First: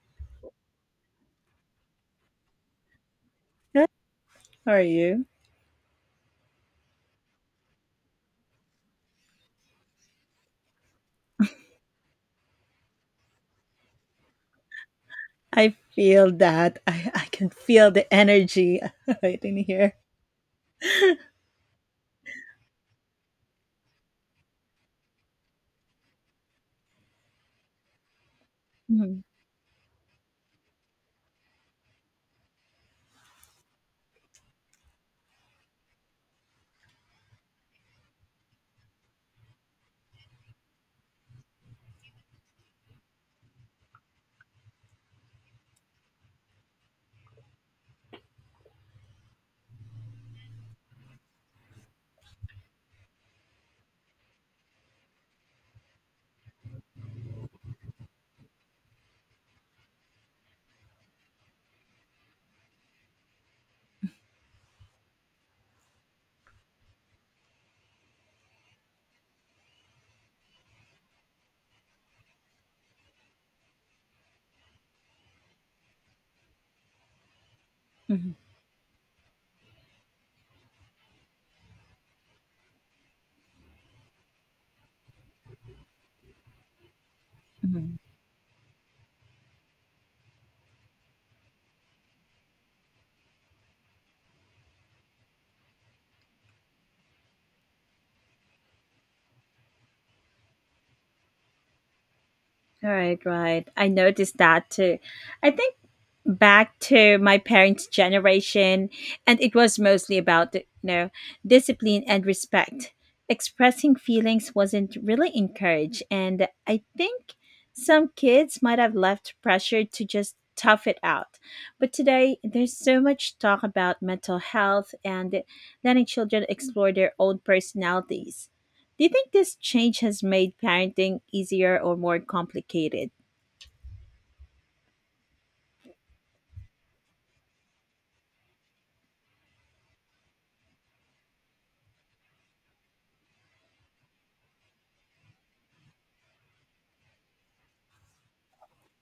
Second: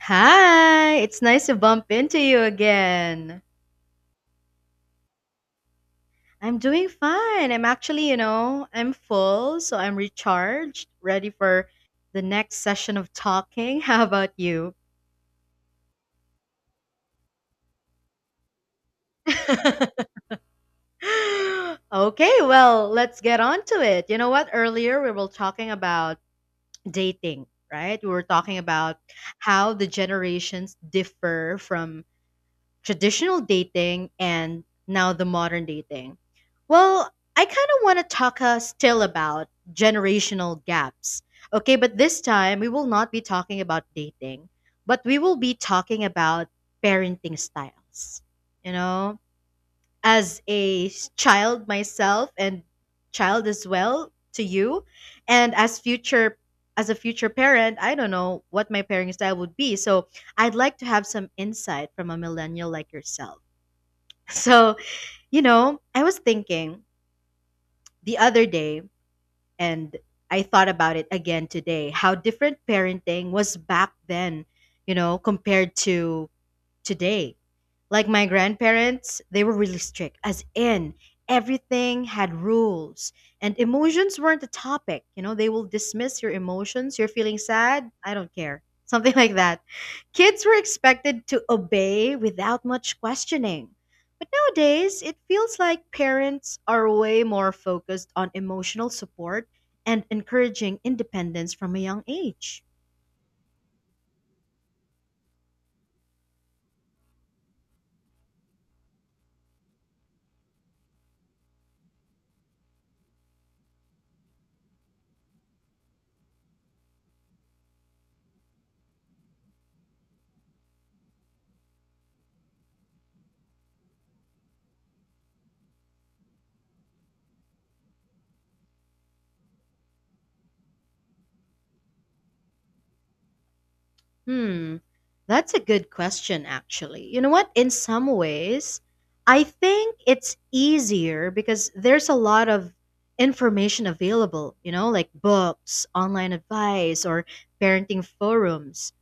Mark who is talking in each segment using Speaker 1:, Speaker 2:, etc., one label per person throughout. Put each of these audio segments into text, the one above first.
Speaker 1: Hi, it's nice to bump into you again.
Speaker 2: Good. How are you?
Speaker 1: I'm doing fine. I'm actually, you know, I'm full, so I'm recharged, ready for the next session of talking. How about you?
Speaker 2: I feel that. I can feel the energy right in here.
Speaker 1: Okay, well, let's get on to it. You know what? Earlier we were talking about dating, right? We were talking about
Speaker 2: Mhm,
Speaker 1: how the generations differ from traditional dating and now the modern dating. Well, I kind of want to talk still about generational gaps. Okay, but this time we will not be talking about dating, but we will be talking about parenting styles. You know? As child myself and child as well to you and as a future parent, I don't know what my parenting style would be, so I'd like to have some insight from a millennial like yourself. So you know, I was thinking the other day, and I thought about it again today how different parenting was back then, you know, compared to today. Like my
Speaker 2: mhm,
Speaker 1: grandparents, they were really strict, as in everything had rules and emotions weren't a topic. You know, they will dismiss your emotions. You're feeling sad?
Speaker 2: mhm.
Speaker 1: I don't care. Something like that. Kids were expected to obey without much questioning. But nowadays, it feels like parents are way more focused on emotional support and encouraging independence from a young age.
Speaker 2: Right, right. I noticed that too. I think back to my parents' generation, and it was mostly about discipline and respect. Expressing feelings wasn't really encouraged, and I think some kids might have left pressure to just tough it out. But today, there's so much talk about mental health and letting children explore their own personalities. Do you think this change has made parenting easier or more complicated?
Speaker 1: Hmm, that's a good question, actually. You know what? In some ways, I think it's easier because there's a lot of information available, you know, like books, online advice, or parenting forums.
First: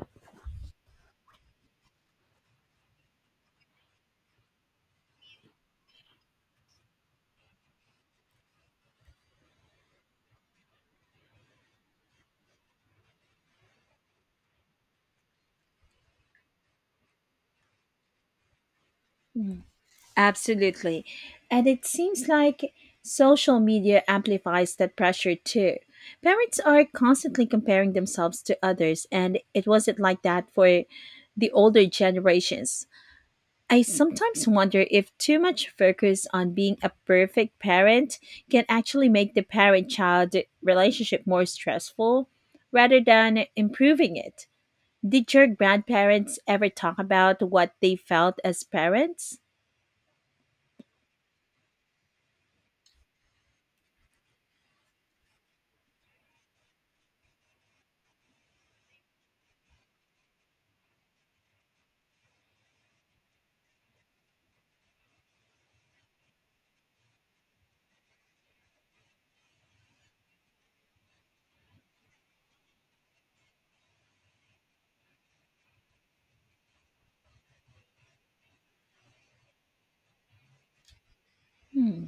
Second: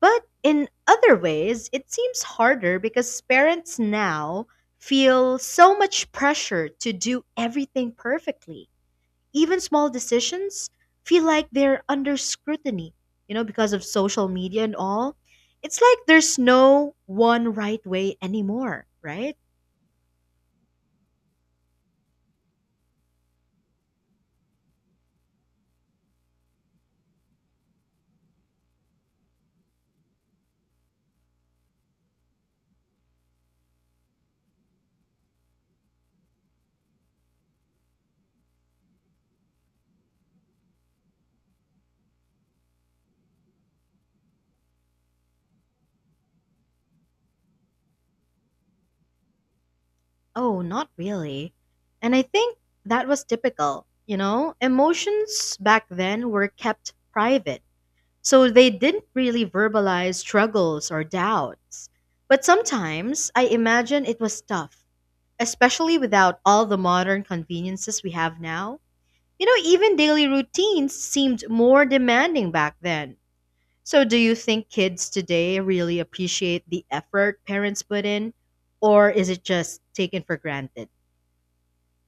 Speaker 1: But in other ways, it seems harder because parents now feel so much pressure to do everything perfectly. Even small decisions feel like they're under scrutiny, you know, because of social media and all. It's like there's no one right way anymore, right?
Speaker 2: Absolutely. And it seems like social media amplifies that pressure too. Parents are constantly comparing themselves to others, and it wasn't like that for the older generations. I sometimes wonder if too much focus on being a perfect parent can actually make the parent child relationship more stressful rather than improving it. Did your grandparents ever talk about what they felt as parents?
Speaker 1: Oh, not really. And I think that was typical, you know? Emotions back then were kept private, so they didn't really verbalize struggles or doubts. But sometimes I imagine it was tough, especially without all the modern conveniences we have now. You know, even daily routines seemed more demanding back then. So, do you think kids today really appreciate the effort parents put in, or is it just taken for granted?
Speaker 2: Hmm,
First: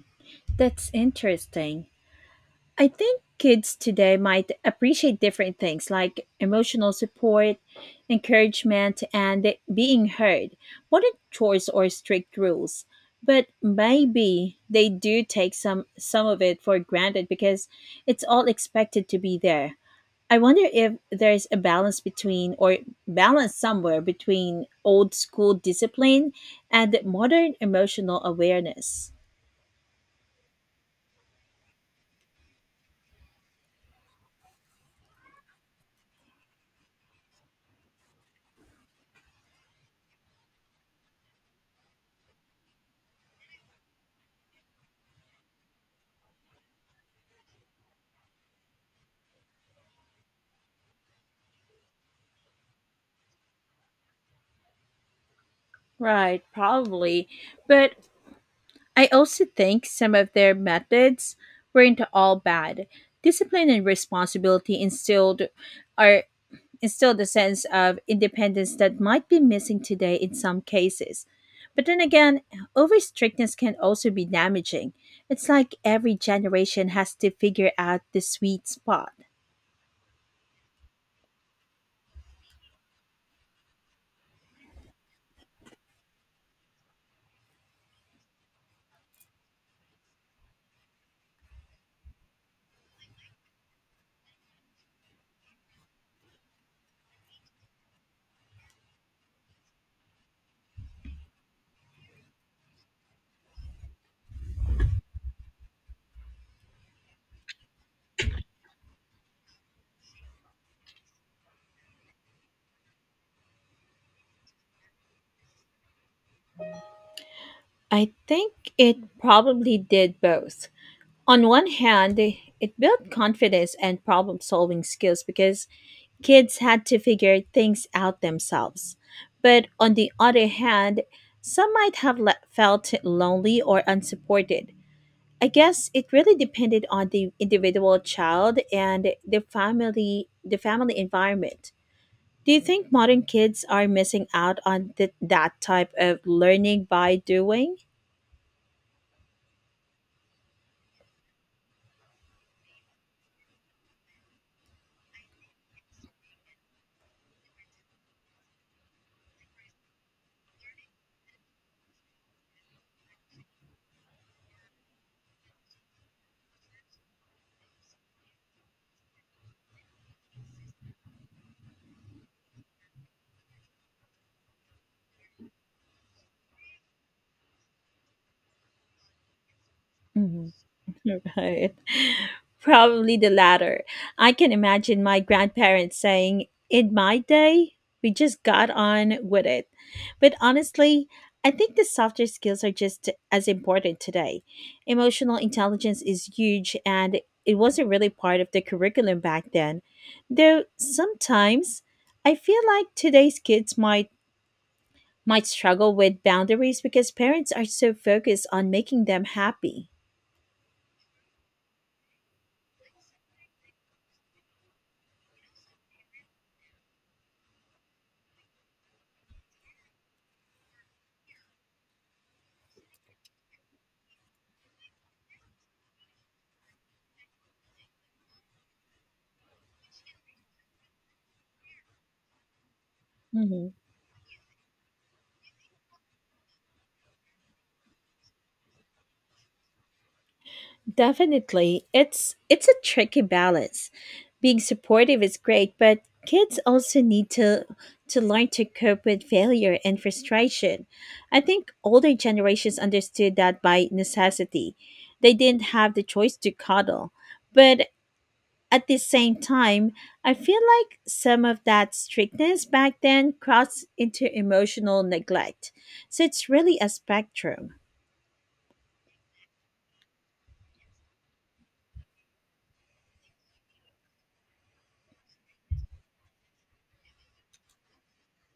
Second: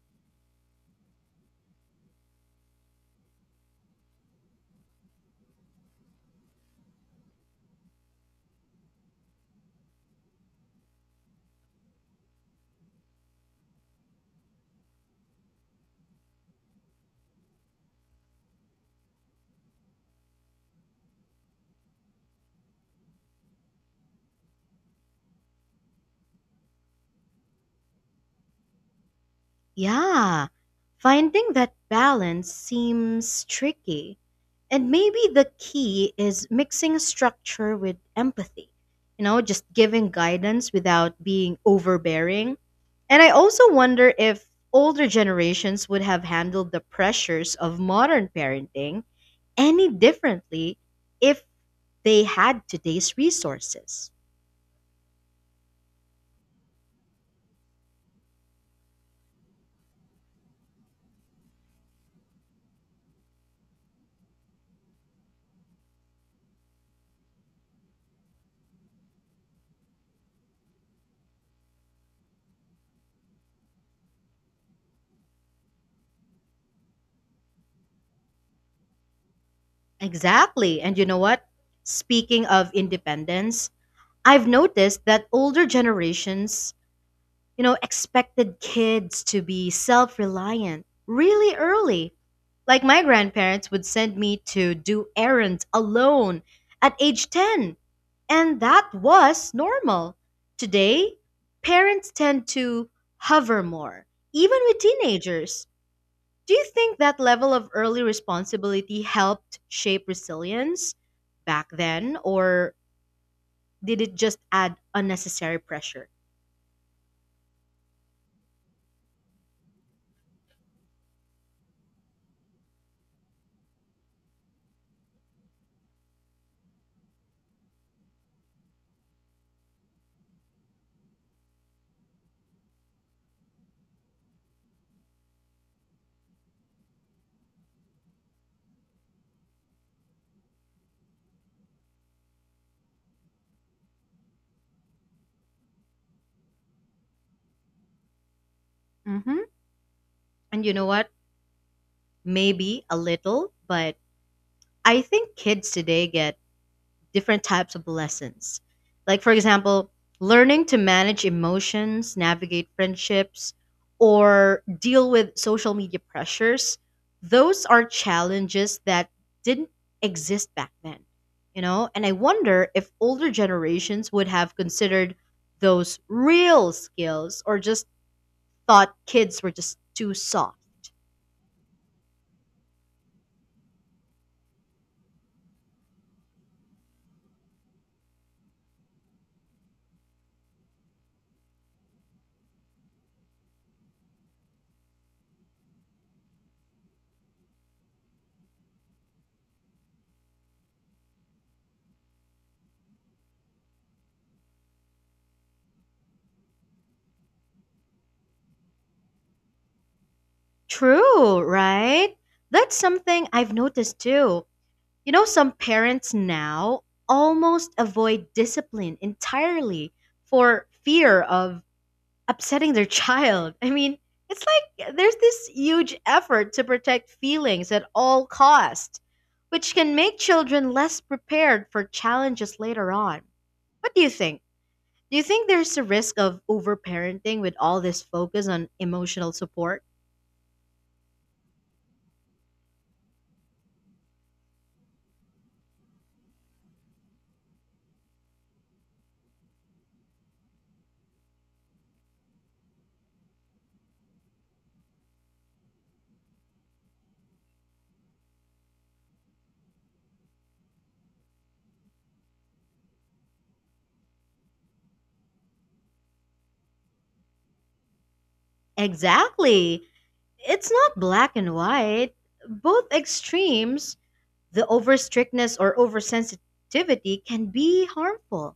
Speaker 2: that's interesting. I think kids today might appreciate different things like emotional support, encouragement, and being heard, more than chores or strict rules. But maybe they do take some of it for granted because it's all expected to be there. I wonder if there's a balance somewhere between old school discipline and modern emotional awareness.
Speaker 1: Yeah, finding that balance seems tricky. And maybe the key is mixing structure with empathy. You know, just giving guidance without being overbearing. And I also wonder if older generations would have handled the pressures of modern parenting any differently if they had today's resources.
Speaker 2: Right, probably. But I also think some of their methods weren't all bad. Discipline and responsibility are instilled a sense of independence that might be missing today in some cases. But then again, over strictness can also be damaging. It's like every generation has to figure out the sweet spot.
Speaker 1: Exactly. And you know what? Speaking of independence, I've noticed that older generations, you know, expected kids to be self reliant really early. Like my grandparents would send me to do errands alone at age 10, and that was normal. Today, parents tend to hover more, even with teenagers. Do you think that level of early responsibility helped shape resilience back then, or did it just add unnecessary pressure?
Speaker 2: I think it probably did both. On one hand, it built confidence and problem solving skills because kids had to figure things out themselves. But on the other hand, some might have felt lonely or unsupported. I guess it really depended on the individual child and the family environment. Do you think modern kids are missing out on that type of learning by doing?
Speaker 1: hmm And you know what? Maybe a little, but I think kids today get different types of lessons. Like, for example, learning to manage emotions, navigate friendships, or deal with social media pressures. Those are challenges that didn't exist back then, you know? And I wonder if older generations would have considered those real skills or just thought kids were just too
Speaker 2: Mhm.
Speaker 1: soft.
Speaker 2: Right. Probably the latter. I can imagine my grandparents saying, "In my day, we just got on with it." But honestly, I think the softer skills are just as important today. Emotional intelligence is huge and it wasn't really part of the curriculum back then. Though sometimes I feel like today's kids might struggle with boundaries because parents are so focused on making them happy.
Speaker 1: True, right? That's something I've noticed too. You know, some parents now almost avoid discipline entirely for fear of upsetting their child. I mean, it's like there's this huge effort to protect feelings at all cost, which can make children less prepared for challenges later on.
Speaker 2: Mhm.
Speaker 1: What do you think? Do you think there's a risk of overparenting with all this focus on emotional support?
Speaker 2: Definitely. It's a tricky balance. Being supportive is great, but kids also need to learn to cope with failure and frustration. I think older generations understood that by necessity. They didn't have the choice to coddle. But at the same time, I feel like some of that strictness back then crossed into emotional neglect. So it's really a spectrum.
Speaker 1: Exactly. It's not black and white. Both extremes, the over strictness or oversensitivity, can be harmful.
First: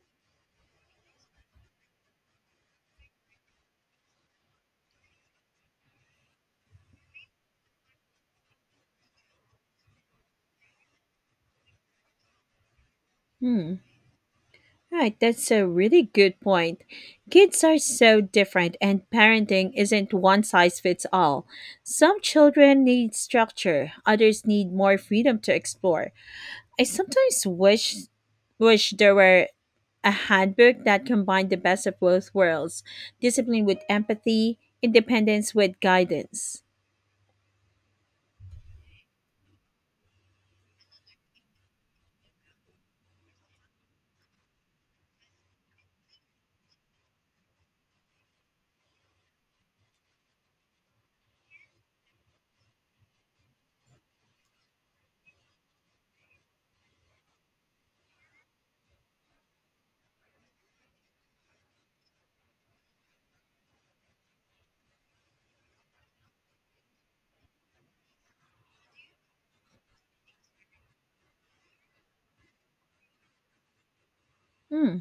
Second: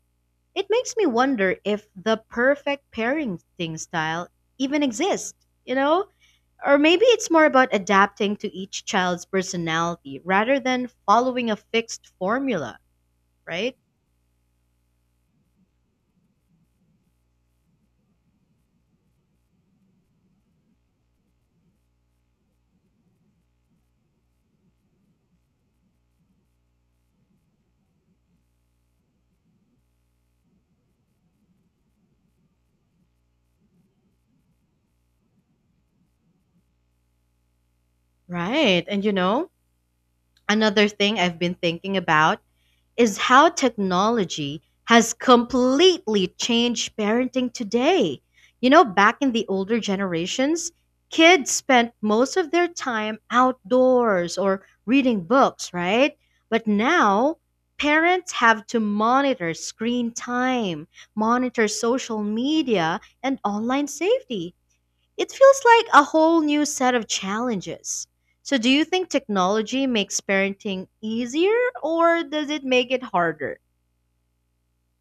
Speaker 1: It makes me wonder if the perfect parenting style even exists, you know? Or maybe it's more about adapting to each child's personality rather than following a fixed formula,
Speaker 2: Hmm.
Speaker 1: right?
Speaker 2: Right, that's a really good point. Kids are so different, and parenting isn't one size fits all. Some children need structure, others need more freedom to explore. I sometimes wish there were a handbook that combined the best of both worlds discipline with empathy, independence with guidance.
Speaker 1: Right. And you know, another thing I've been thinking about is how technology has completely changed parenting today. You know, back in the older generations, kids spent most of their time outdoors or reading books, right? But now, parents have to monitor screen time, monitor social media, and online safety. It feels like a whole new set of challenges. So, do you think technology makes parenting easier or does it make it harder?
Speaker 2: Hmm.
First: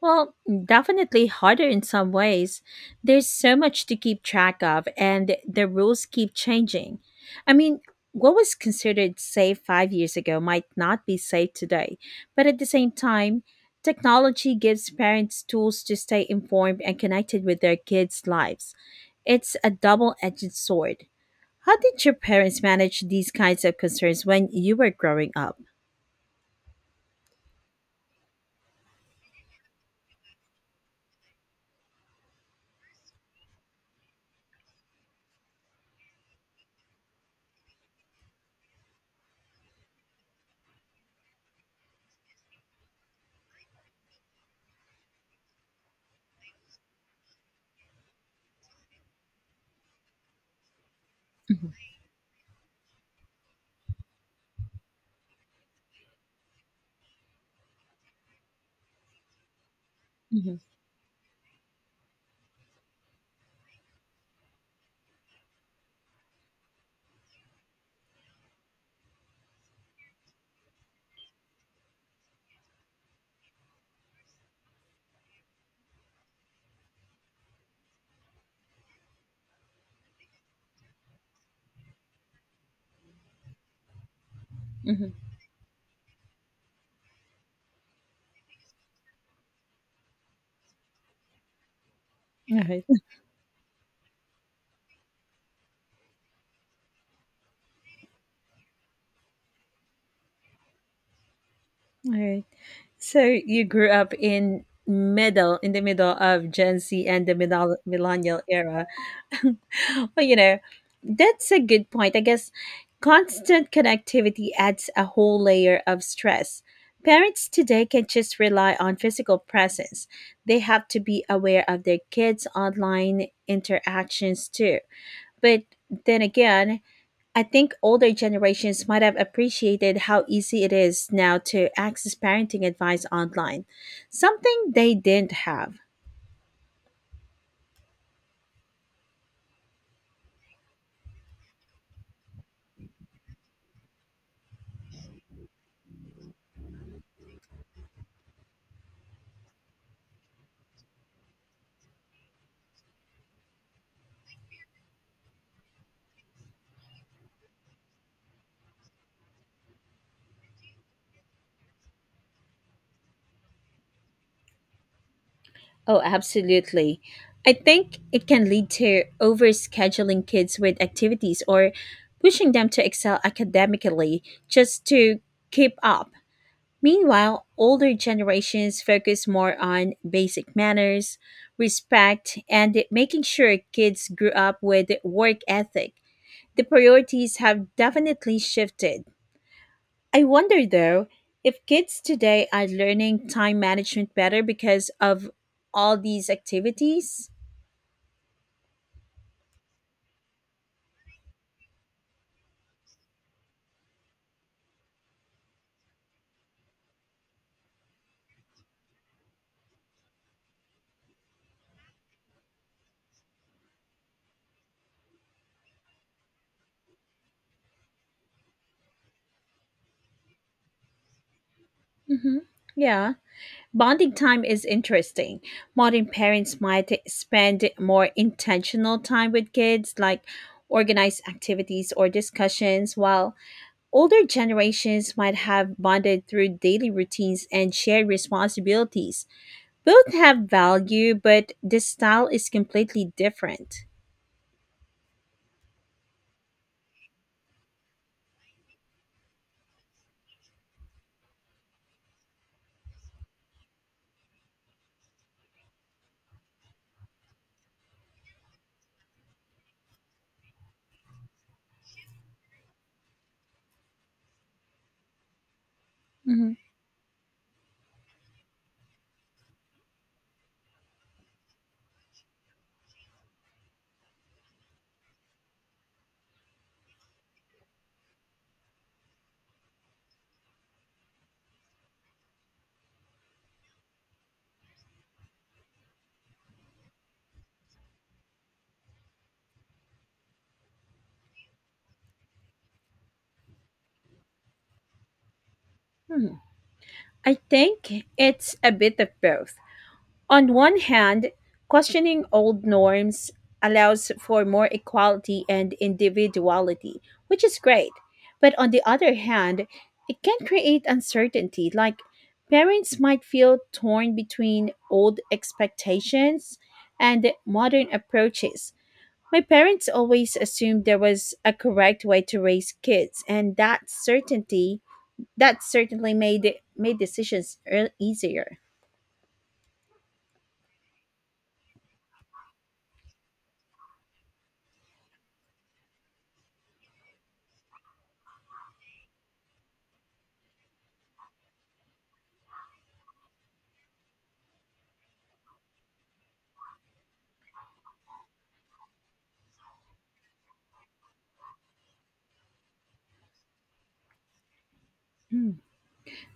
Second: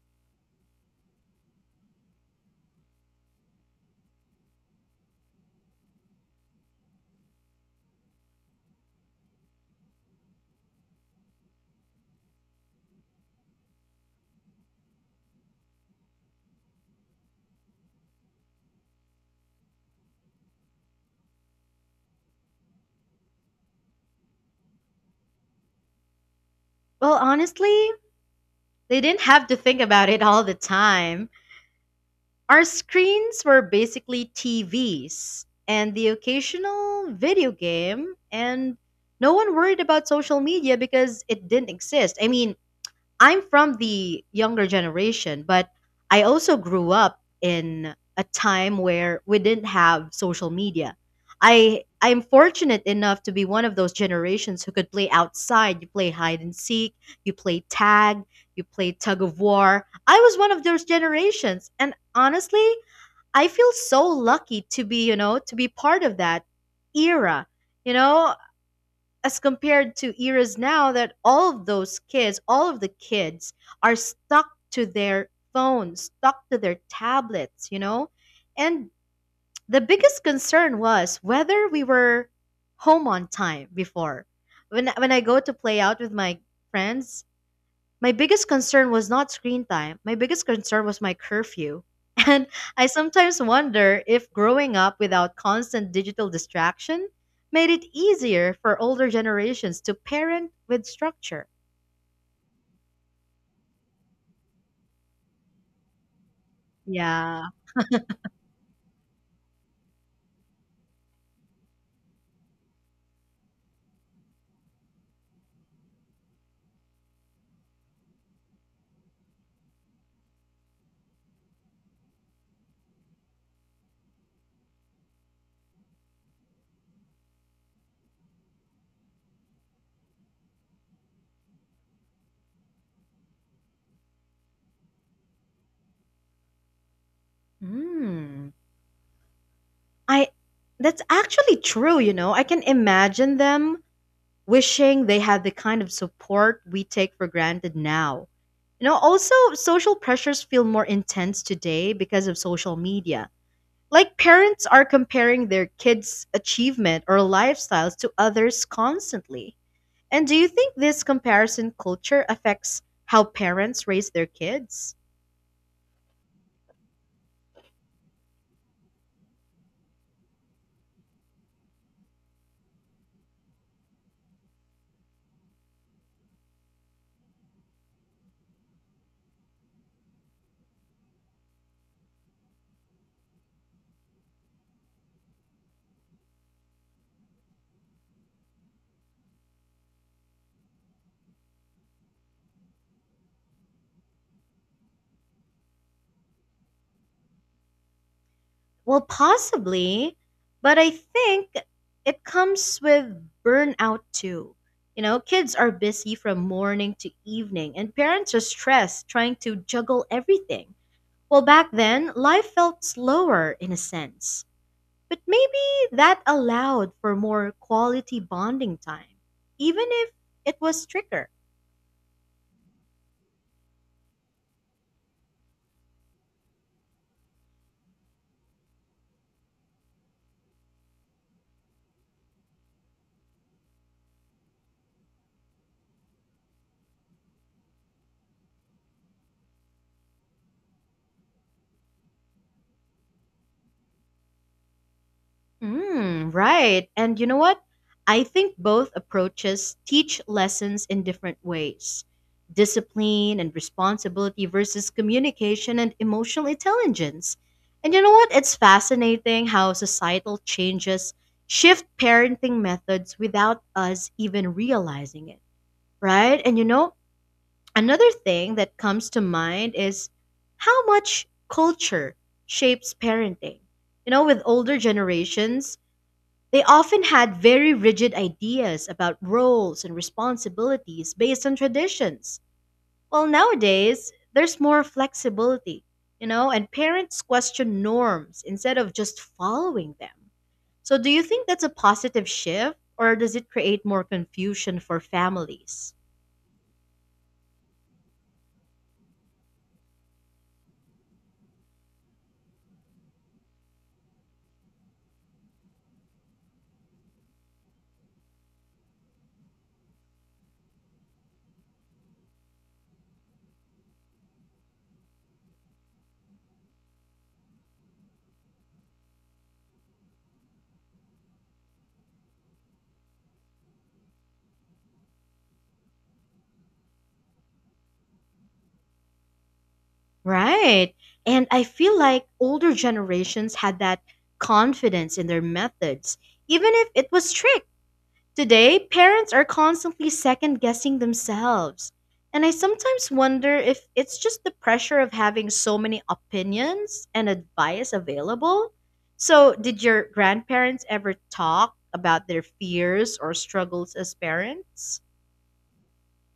Speaker 2: Well, definitely harder in some ways. There's so much to keep track of, and the rules keep changing. I mean, what was considered safe 5 years ago might not be safe today. But at the same time, technology gives parents tools to stay informed and connected with their kids' lives. It's a double edged sword. How did your parents manage these kinds of concerns when you were growing up?
Speaker 1: Well, honestly, they didn't have to think about it all the time. Our screens were basically TVs and the occasional video game, and no one worried about social media because it didn't exist. I mean, I'm from the younger generation, but I also grew up in a time where we didn't have social media.
Speaker 2: Mhm,
Speaker 1: I'm fortunate enough to be one of those generations who could play outside. You play hide and seek, you play tag, you play tug of war. I was one
Speaker 2: mhm,
Speaker 1: of those generations, and honestly, I feel so lucky to be, you know, to be part of that era. You know, as compared to eras now that all of those kids, all of the kids are stuck to their phones, stuck to their tablets, you know? And the biggest concern was whether we were home on time before. When
Speaker 2: mhm.
Speaker 1: I go to play out with my friends, my biggest concern was not screen time. My biggest concern was my curfew. And
Speaker 2: All
Speaker 1: I
Speaker 2: right,
Speaker 1: sometimes wonder if growing up without constant digital distraction made it easier for older generations to parent with structure.
Speaker 2: all right. So you grew up in the middle of Gen Z and the
Speaker 1: Yeah.
Speaker 2: middle millennial era. Well, that's a good point. I guess constant connectivity adds a whole layer of stress. Parents today can just rely on physical presence. They have to be aware of their kids' online interactions too. But then again, I think older generations might have appreciated how easy it is now to access parenting advice online, something they didn't have.
Speaker 1: Mm. I That's actually true, you know. I can imagine them wishing they had the kind of support we take for granted now. You know, also social pressures feel more intense today because of social media. Like parents are comparing their kids' achievement or lifestyles to others constantly. And do you think this comparison culture affects how parents raise their kids?
Speaker 2: Oh, absolutely. I think it can lead to overscheduling kids with activities or pushing them to excel academically just to keep up. Meanwhile, older generations focus more on basic manners, respect, and making sure kids grew up with work ethic. The priorities have definitely shifted. I wonder though if kids today are learning time management better because of all these activities.
Speaker 1: Well, possibly, but I think it comes with burnout too. You know, kids are busy from morning to evening, and parents are stressed trying to juggle everything. Well, back then, life felt slower in a sense. But maybe that allowed for more quality bonding time, even if it was stricter.
Speaker 2: Hmm. Yeah. Bonding time is interesting. Modern parents might spend more intentional time with kids, like organized activities or discussions, while older generations might have bonded through daily routines and shared responsibilities. Both have value, but the style is completely different.
Speaker 1: Mm, right. And you know what? I think both approaches teach lessons in different ways, discipline and responsibility versus communication and emotional intelligence. And you know what? It's fascinating how societal changes shift parenting methods without us even realizing it, right?
Speaker 2: Mhm.
Speaker 1: And you know, another thing that comes to mind is how much culture shapes parenting. You know, with older generations, they often had very rigid ideas about roles and responsibilities based on traditions. Well, nowadays, there's more flexibility, you know, and parents question norms instead of just following them. So, do you think that's a positive shift or does it create more confusion for families?
Speaker 2: Hmm. I think it's a bit of both. On one hand, questioning old norms allows for more equality and individuality, which is great. But on the other hand, it can create uncertainty, like parents might feel torn between old expectations and modern approaches. My parents always assumed there was a correct way to raise kids, and that certainly made decisions easier.
Speaker 1: Right. And I feel like older generations had that confidence in their methods, even if it was strict. Today, parents are constantly second guessing themselves. And I sometimes wonder if it's just the pressure of having so many opinions and advice available. So, did your grandparents ever talk about their fears or struggles as parents?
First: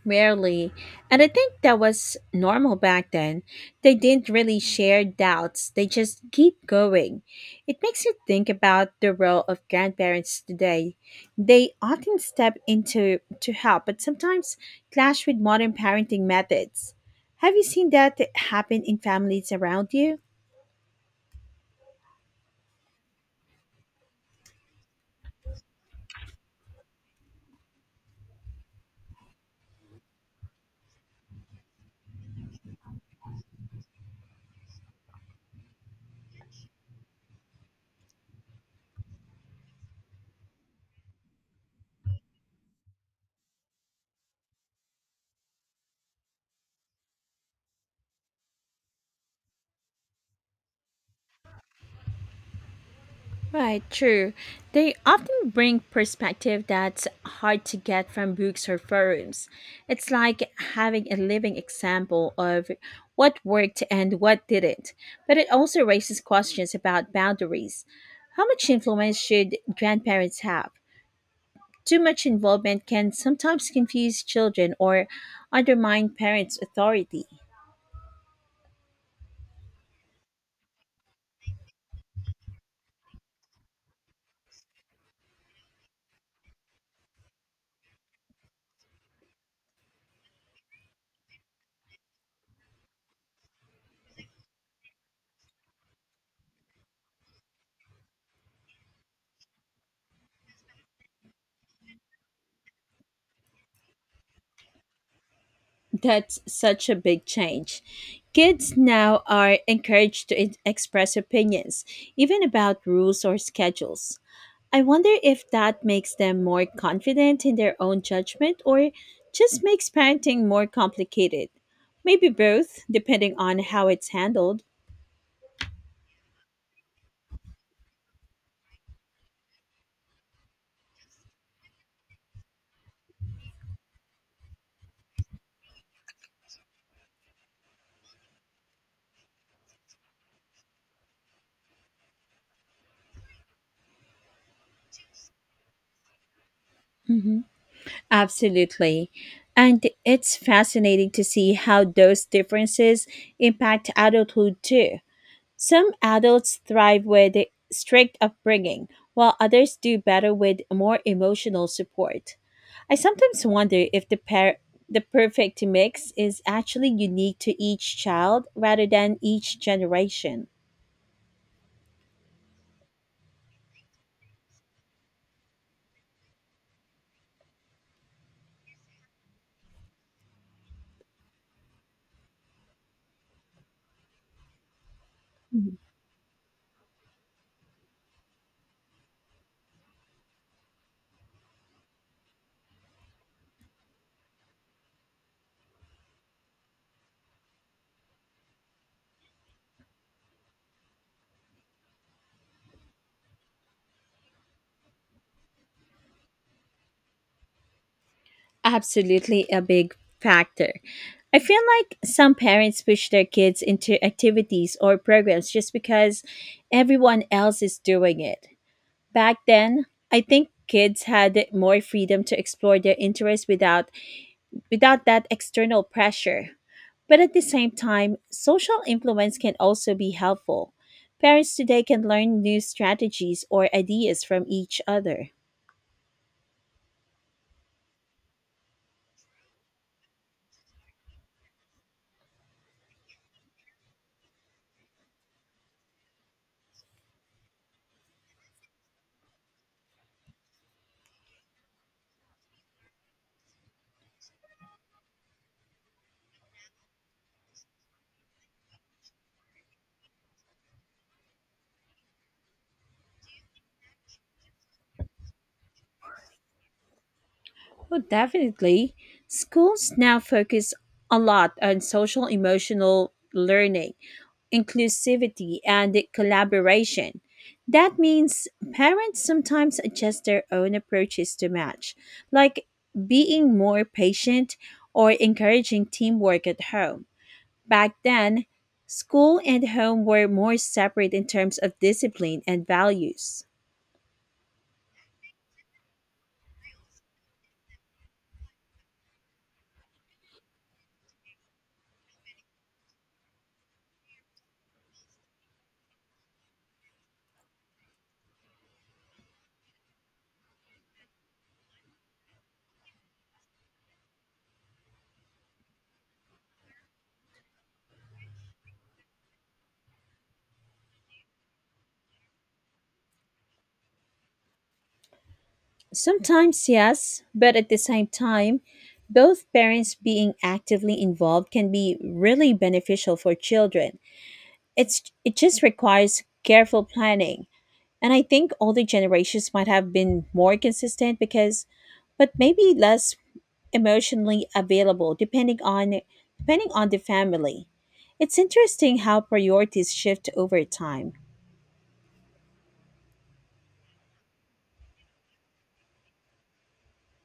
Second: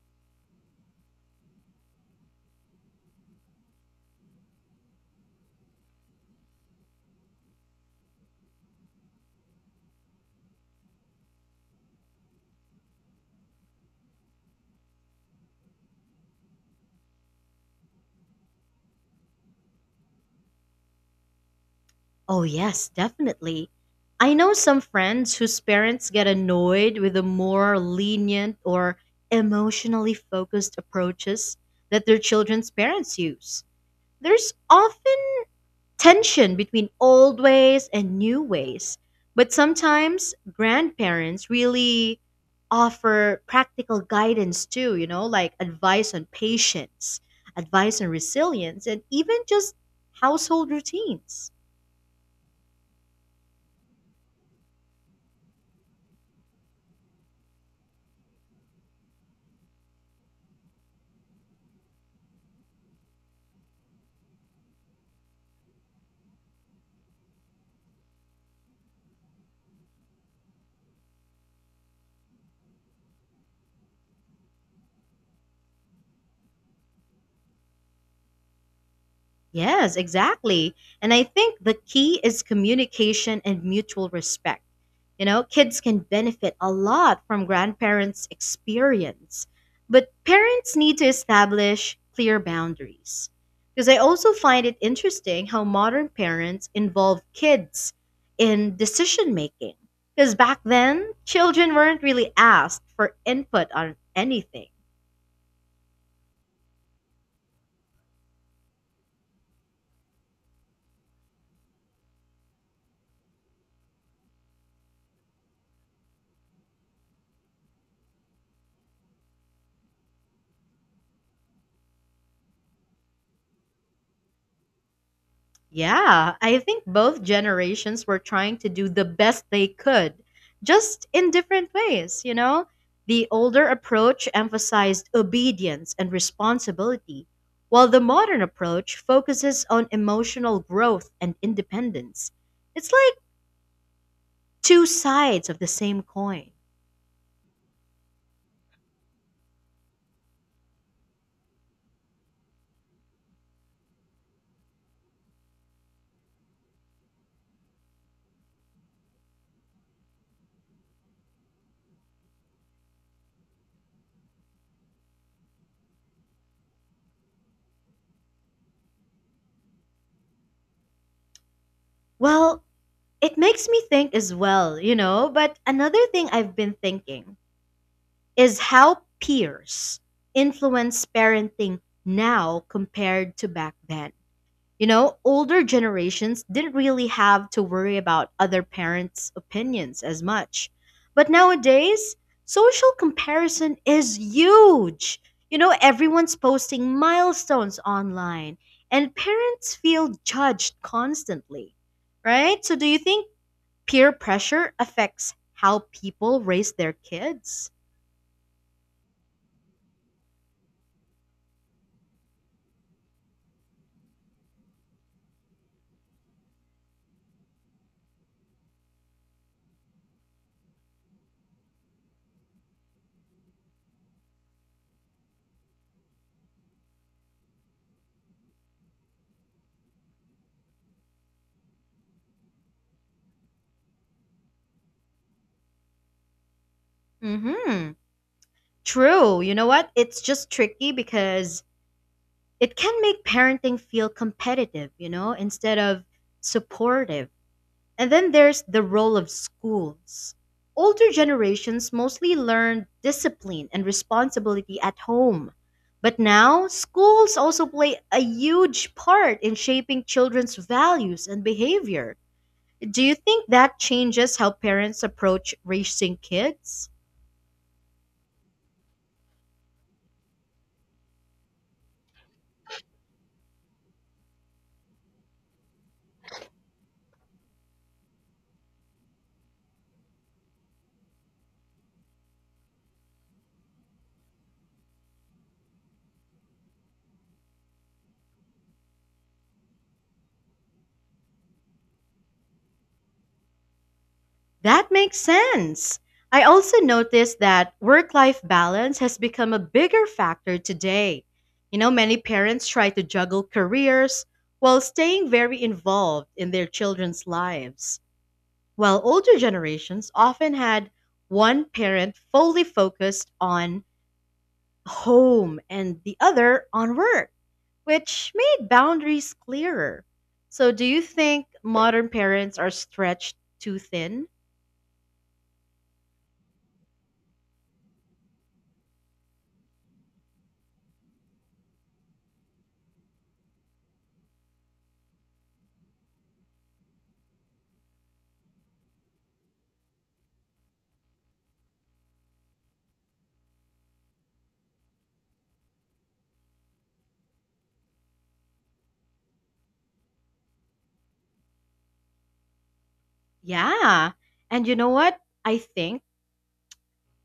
Speaker 2: Rarely. And I think that was normal back then. They didn't really share doubts, they just keep going. It makes you think about the role of grandparents today. They often step into to help, but sometimes clash with modern parenting methods. Have you seen that happen in families around you?
Speaker 1: Oh, yes, definitely. I know some friends whose parents get annoyed with the more lenient or emotionally focused approaches that their children's parents use. There's often tension between old ways and new ways, but sometimes grandparents really offer practical guidance too, you know, like advice on patience, advice on resilience, and even just household routines.
Speaker 2: Right, true. They often bring perspective that's hard to get from books or forums. It's like having a living example of what worked and what didn't. But it also raises questions about boundaries. How much influence should grandparents have? Too much involvement can sometimes confuse children or undermine parents' authority.
Speaker 1: Yes, exactly. And I think the key is communication and mutual respect. You know, kids can benefit a lot from grandparents' experience, but parents need to establish clear boundaries. Because I also find it interesting how modern parents involve kids in decision making. Because back then, children weren't really asked for input on anything.
Speaker 2: That's such a big change. Kids now are encouraged to express opinions, even about rules or schedules. I wonder if that makes them more confident in their own judgment or just makes parenting more complicated. Maybe both, depending on how it's handled.
Speaker 1: Yeah, I think both generations were trying to do the best they could, just in different ways, you know? The older approach emphasized obedience and responsibility, while the modern approach focuses on emotional growth and independence. It's like two sides of the same coin.
Speaker 2: Mhm. Absolutely. And it's fascinating to see how those differences impact adulthood too. Some adults thrive with the strict upbringing, while others do better with more emotional support. I sometimes wonder if the the perfect mix is actually unique to each child rather than each generation.
Speaker 1: Well, it makes me think as well, you know? But another thing I've been thinking is how peers influence parenting now compared to back then. You know, older
Speaker 2: Mhm.
Speaker 1: generations didn't really have to worry about other parents' opinions as much. But nowadays, social comparison is huge. You know, everyone's posting milestones online, and parents feel judged constantly, right? So, do you think peer pressure affects how people raise their kids?
Speaker 2: Absolutely a big factor. I feel like some parents push their kids into activities or programs just because everyone else is doing it. Back then, I think kids had more freedom to explore their interests without that external pressure. But at the same time, social influence can also be helpful. Parents today can learn new strategies or ideas from each other.
Speaker 1: Mm hmm. True. You know what? It's just tricky because it can make parenting feel competitive, you know, instead of supportive. And then there's the role of schools. Older generations mostly learned discipline and responsibility at home. But now, schools also play a huge part in shaping children's values and behavior. Do you think that changes how parents approach raising kids?
Speaker 2: Well, definitely. Schools now focus a lot on social emotional learning, inclusivity and collaboration. That means parents sometimes adjust their own approaches to match, like being more patient or encouraging teamwork at home. Back then, school and home were more separate in terms of discipline and values.
Speaker 1: That makes sense. I also noticed that work life balance has become a bigger factor today. You know, many parents try to juggle careers while staying very involved in their children's lives, while older generations often had one parent fully focused on home and the other on work, which made boundaries clearer. So, do you think modern parents are stretched too thin?
Speaker 2: Sometimes, yes, but at the same time, both parents being actively involved can be really beneficial for children. It just requires careful planning. And I think older generations might have been more consistent because but maybe less emotionally available depending on the family. It's interesting how priorities shift over time.
Speaker 1: Yeah. And you know what? I think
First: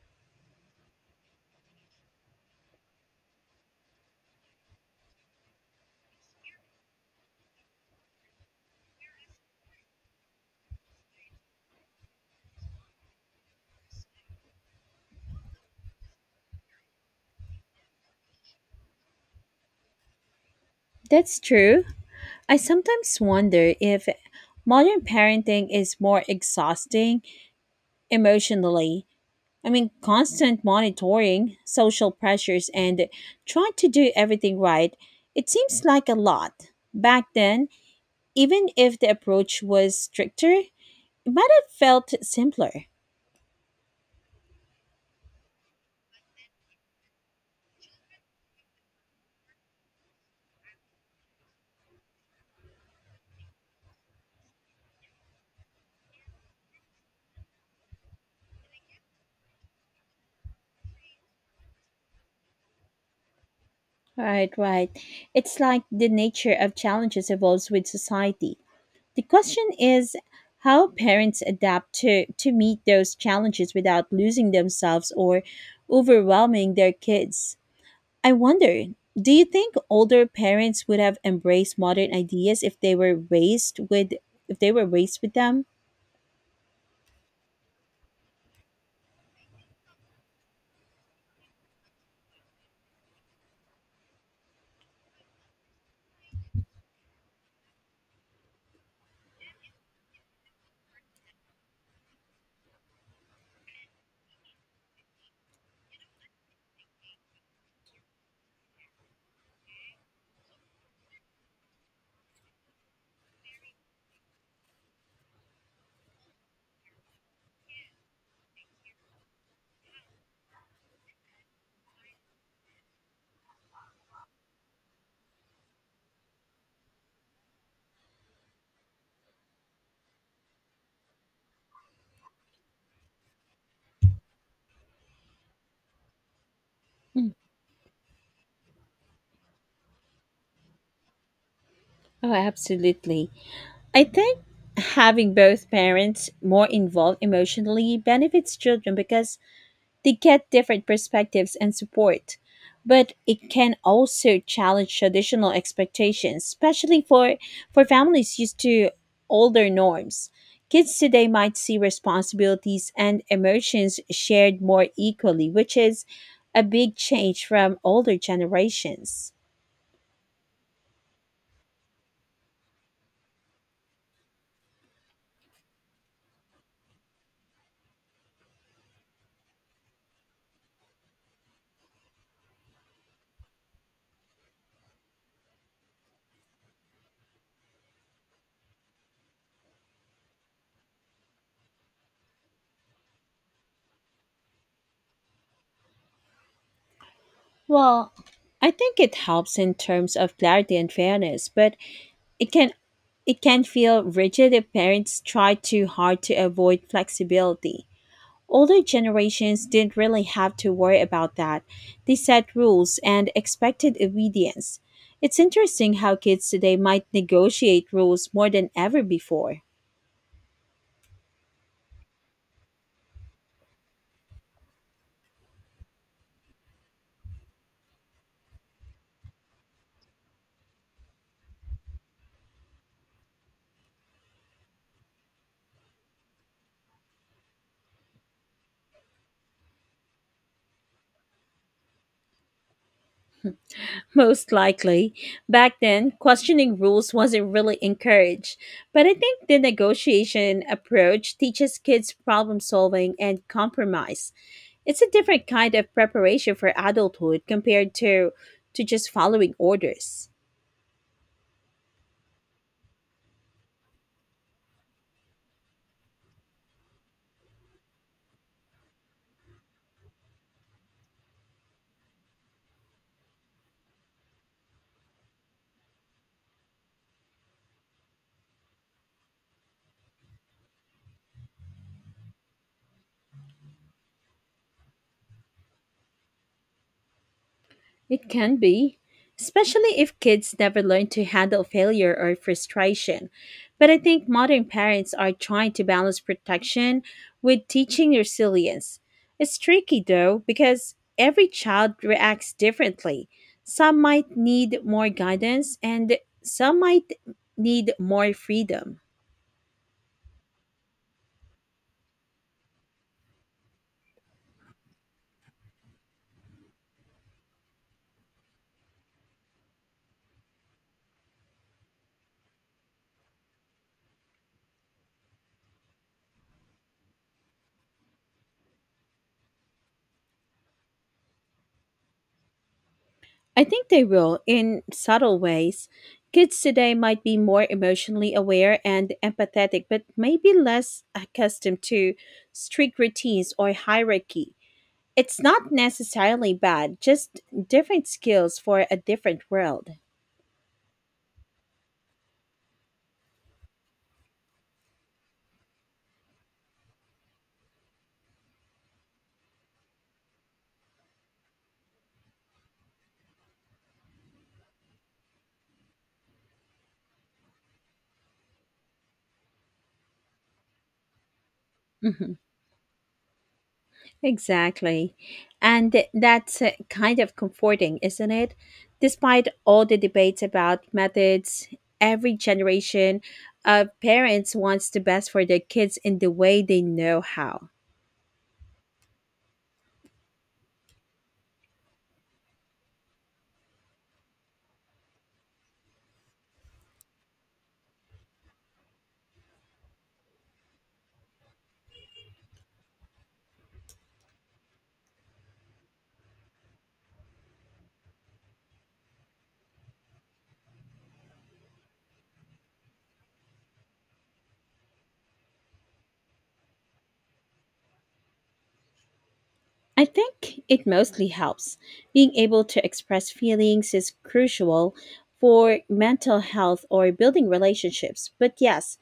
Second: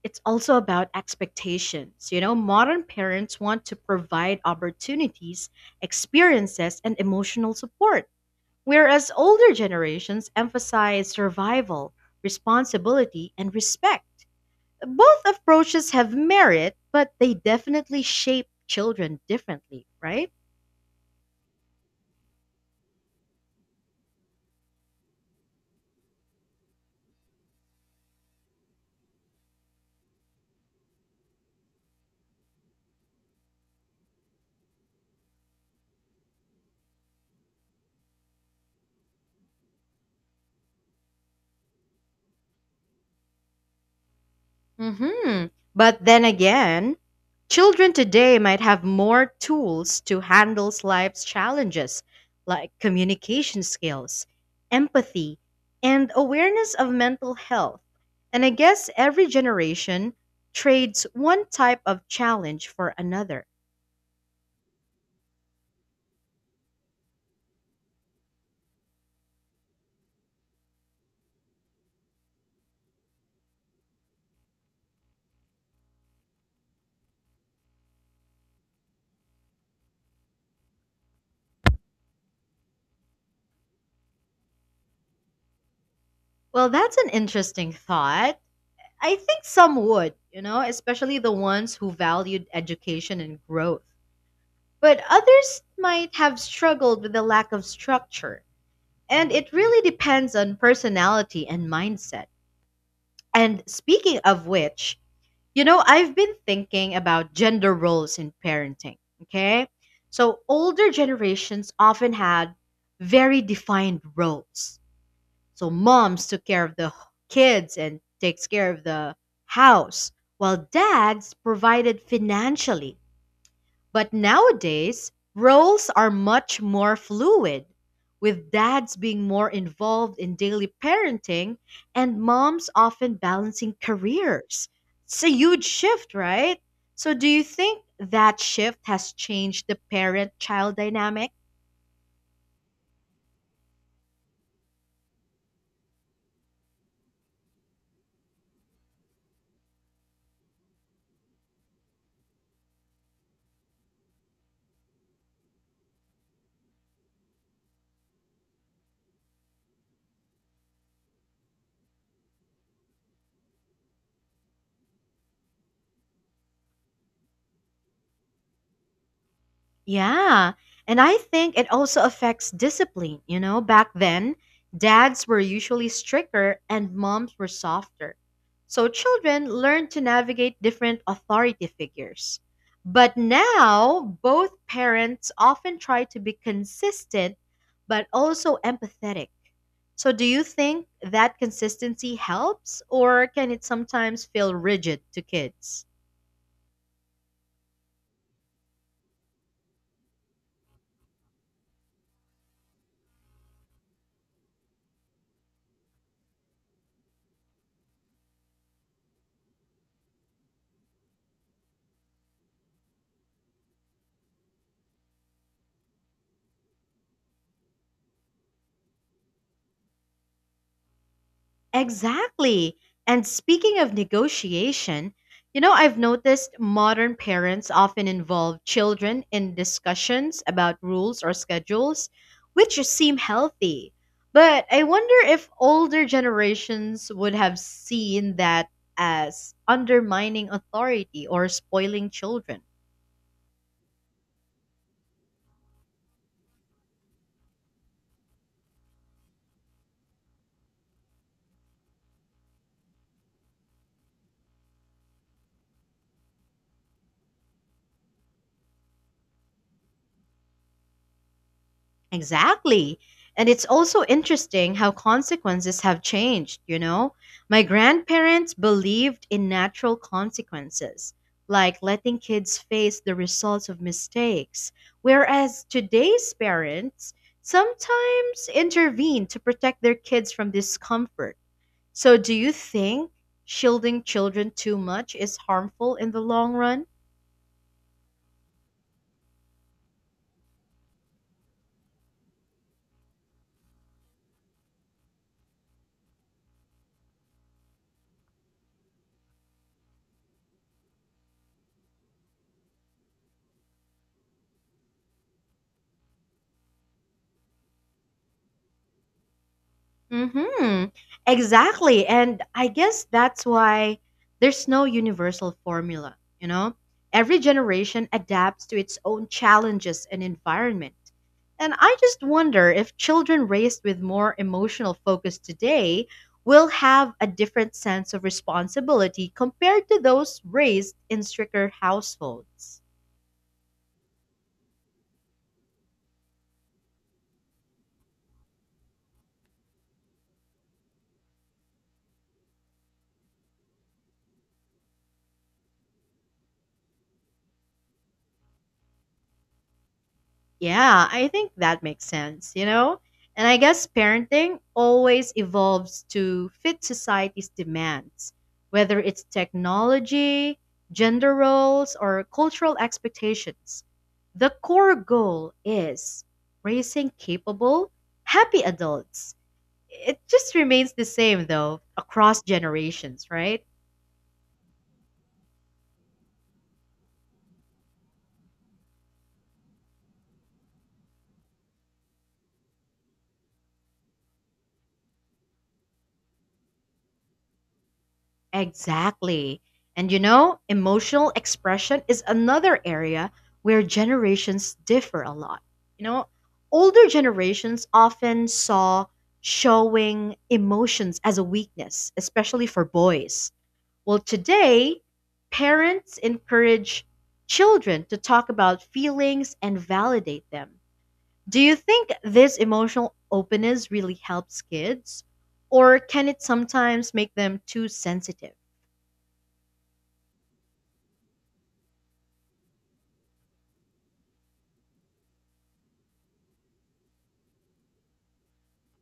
Speaker 1: it's also about expectations. You know, modern parents want to provide opportunities, experiences, and emotional support, whereas older generations emphasize survival, responsibility, and respect. Both approaches have merit, but they definitely shape children differently, right?
Speaker 2: That's true. I sometimes wonder if modern parenting is more exhausting emotionally. I mean, constant monitoring, social pressures, and trying to do everything right, it seems like a lot. Back then, even if the approach was stricter, it might have felt simpler.
Speaker 1: Hmm. But then again, children today might have more tools to handle life's challenges, like communication skills, empathy, and awareness of mental health. And I guess every generation trades one type of challenge for another.
Speaker 2: Right, right. It's like the nature of challenges evolves with society. The question is how parents adapt to meet those challenges without losing themselves or overwhelming their kids. I wonder, do you think older parents would have embraced modern ideas if they were raised with if they were raised with them?
Speaker 1: Well, that's an interesting thought. I think some would, you know, especially the ones who valued education and growth. But others might have struggled with the lack of structure. And it really depends on personality and mindset. And speaking of which, you know, I've been thinking about gender roles in parenting. Okay. So older generations often had very defined roles. So moms took care of the kids and takes care of the house, while dads provided financially, but nowadays, roles are much more fluid, with dads being more involved in daily parenting and moms often balancing careers. It's a huge shift, right? So, do
Speaker 2: Mm.
Speaker 1: you think that shift has changed the parent child dynamic?
Speaker 2: Oh, absolutely. I think having both parents more involved emotionally benefits children because they get different perspectives and support, but it can also challenge traditional expectations, especially for families used to older norms. Kids today might see responsibilities and emotions shared more equally, which is a big change from older generations.
Speaker 1: Yeah. And I think it also affects discipline. You know, back then, dads were usually stricter and moms were softer. So children learn to navigate different authority figures. But now, both parents often try to be consistent but also empathetic. So, do you think that consistency helps, or can it sometimes feel rigid to kids?
Speaker 2: Well, I think it helps in terms of clarity and fairness, but it can it can feel rigid if parents try too hard to avoid flexibility. Older generations didn't really have to worry about that. They set rules and expected obedience. It's interesting how kids today might negotiate rules more than ever before.
Speaker 1: Exactly. And speaking of negotiation, you know, I've noticed modern parents often involve children in discussions about rules or schedules, which seem healthy. But I wonder if older generations would have seen that as undermining authority or spoiling children.
Speaker 2: Most likely. Back then, questioning rules wasn't really encouraged. But I think the negotiation approach teaches kids problem solving and compromise. It's a different kind of preparation for adulthood compared to just following orders.
Speaker 1: Exactly. And it's also interesting how consequences have changed, you know? My grandparents believed in natural consequences, like letting kids face the results of mistakes, whereas today's parents sometimes intervene to protect their kids from discomfort. So, do you think shielding children too much is harmful in the long run?
Speaker 2: It can be, especially if kids never learn to handle failure or frustration. But I think modern parents are trying to balance protection with teaching resilience. It's tricky though, because every child reacts differently. Some might need more guidance, and some might need more freedom.
Speaker 1: Mm-hmm. Exactly. And I guess that's why there's no universal formula, you know? Every generation adapts to its own challenges and environment. And I just wonder if children raised with more emotional focus today will have a different sense of responsibility compared to those raised in stricter households.
Speaker 2: I think they will in subtle ways. Kids today might be more emotionally aware and empathetic, but maybe less accustomed to strict routines or hierarchy. It's not necessarily bad, just different skills for a different world.
Speaker 1: Yeah, I think that makes sense, you know? And I guess parenting always evolves to fit society's demands, whether it's technology, gender roles, or cultural expectations. The core goal is raising capable, happy adults. It just remains the same, though,
Speaker 2: Mhm.
Speaker 1: across generations, right?
Speaker 2: Exactly. And that's kind of comforting, isn't it? Despite all the debates about methods, every generation of parents wants the best for their kids in the way they know how.
Speaker 1: Exactly. And you know, emotional expression is another area where generations differ a lot. You know, older generations often saw showing emotions as a weakness, especially for boys. Well, today, parents encourage children to talk about feelings and validate them. Do you think this emotional openness really helps kids? Or can it sometimes make them too sensitive?
Speaker 2: I think it mostly helps. Being able to express feelings is crucial for mental health or building relationships. But yes,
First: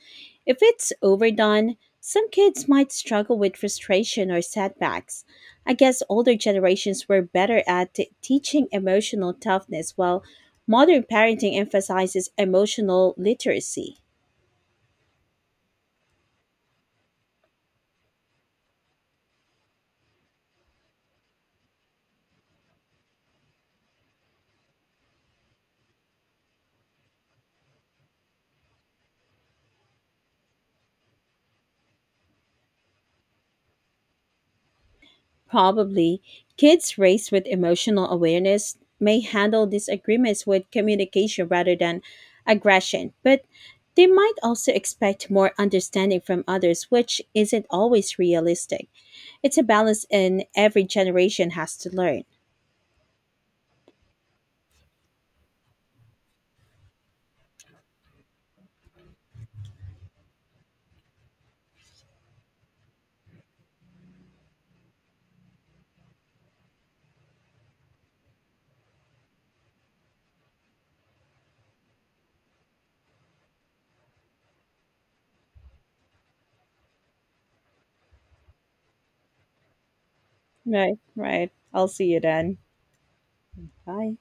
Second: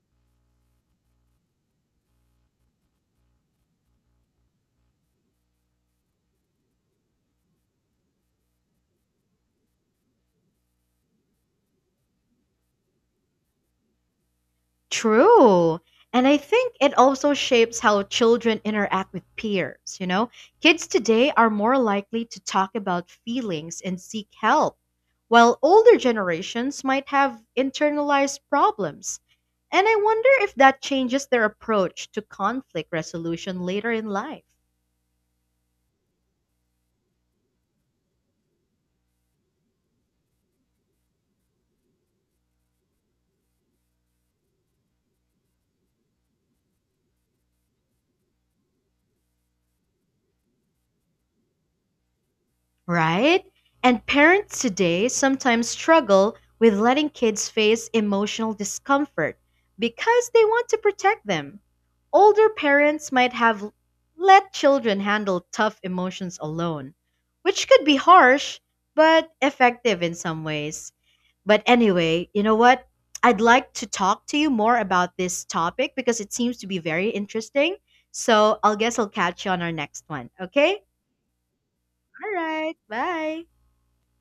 Speaker 2: if it's overdone, some kids might struggle with frustration or setbacks. I guess older generations were better at teaching emotional toughness, while modern parenting emphasizes emotional literacy.
Speaker 1: True. And I think it also shapes how children interact with peers. You know, kids today are more likely to talk about feelings and seek help, while older generations might have internalized problems. And I wonder if that changes their approach to conflict resolution later in life.
Speaker 2: Probably, kids raised with emotional awareness may handle disagreements with communication rather than aggression, but they might also expect more understanding from others, which isn't always realistic. It's a balance, and every generation has to learn.
Speaker 1: Right? And parents today sometimes struggle with letting kids face emotional discomfort because they want to protect them. Older parents might have let children handle tough emotions alone, which could be harsh, but effective in some ways. But anyway, you know what? I'd like to talk to you more about this topic because it seems to be very interesting. So I'll guess I'll catch you on our next one. Okay?
Speaker 2: Right, right. I'll see you
Speaker 1: All
Speaker 2: then.
Speaker 1: right. Bye.
Speaker 2: Bye.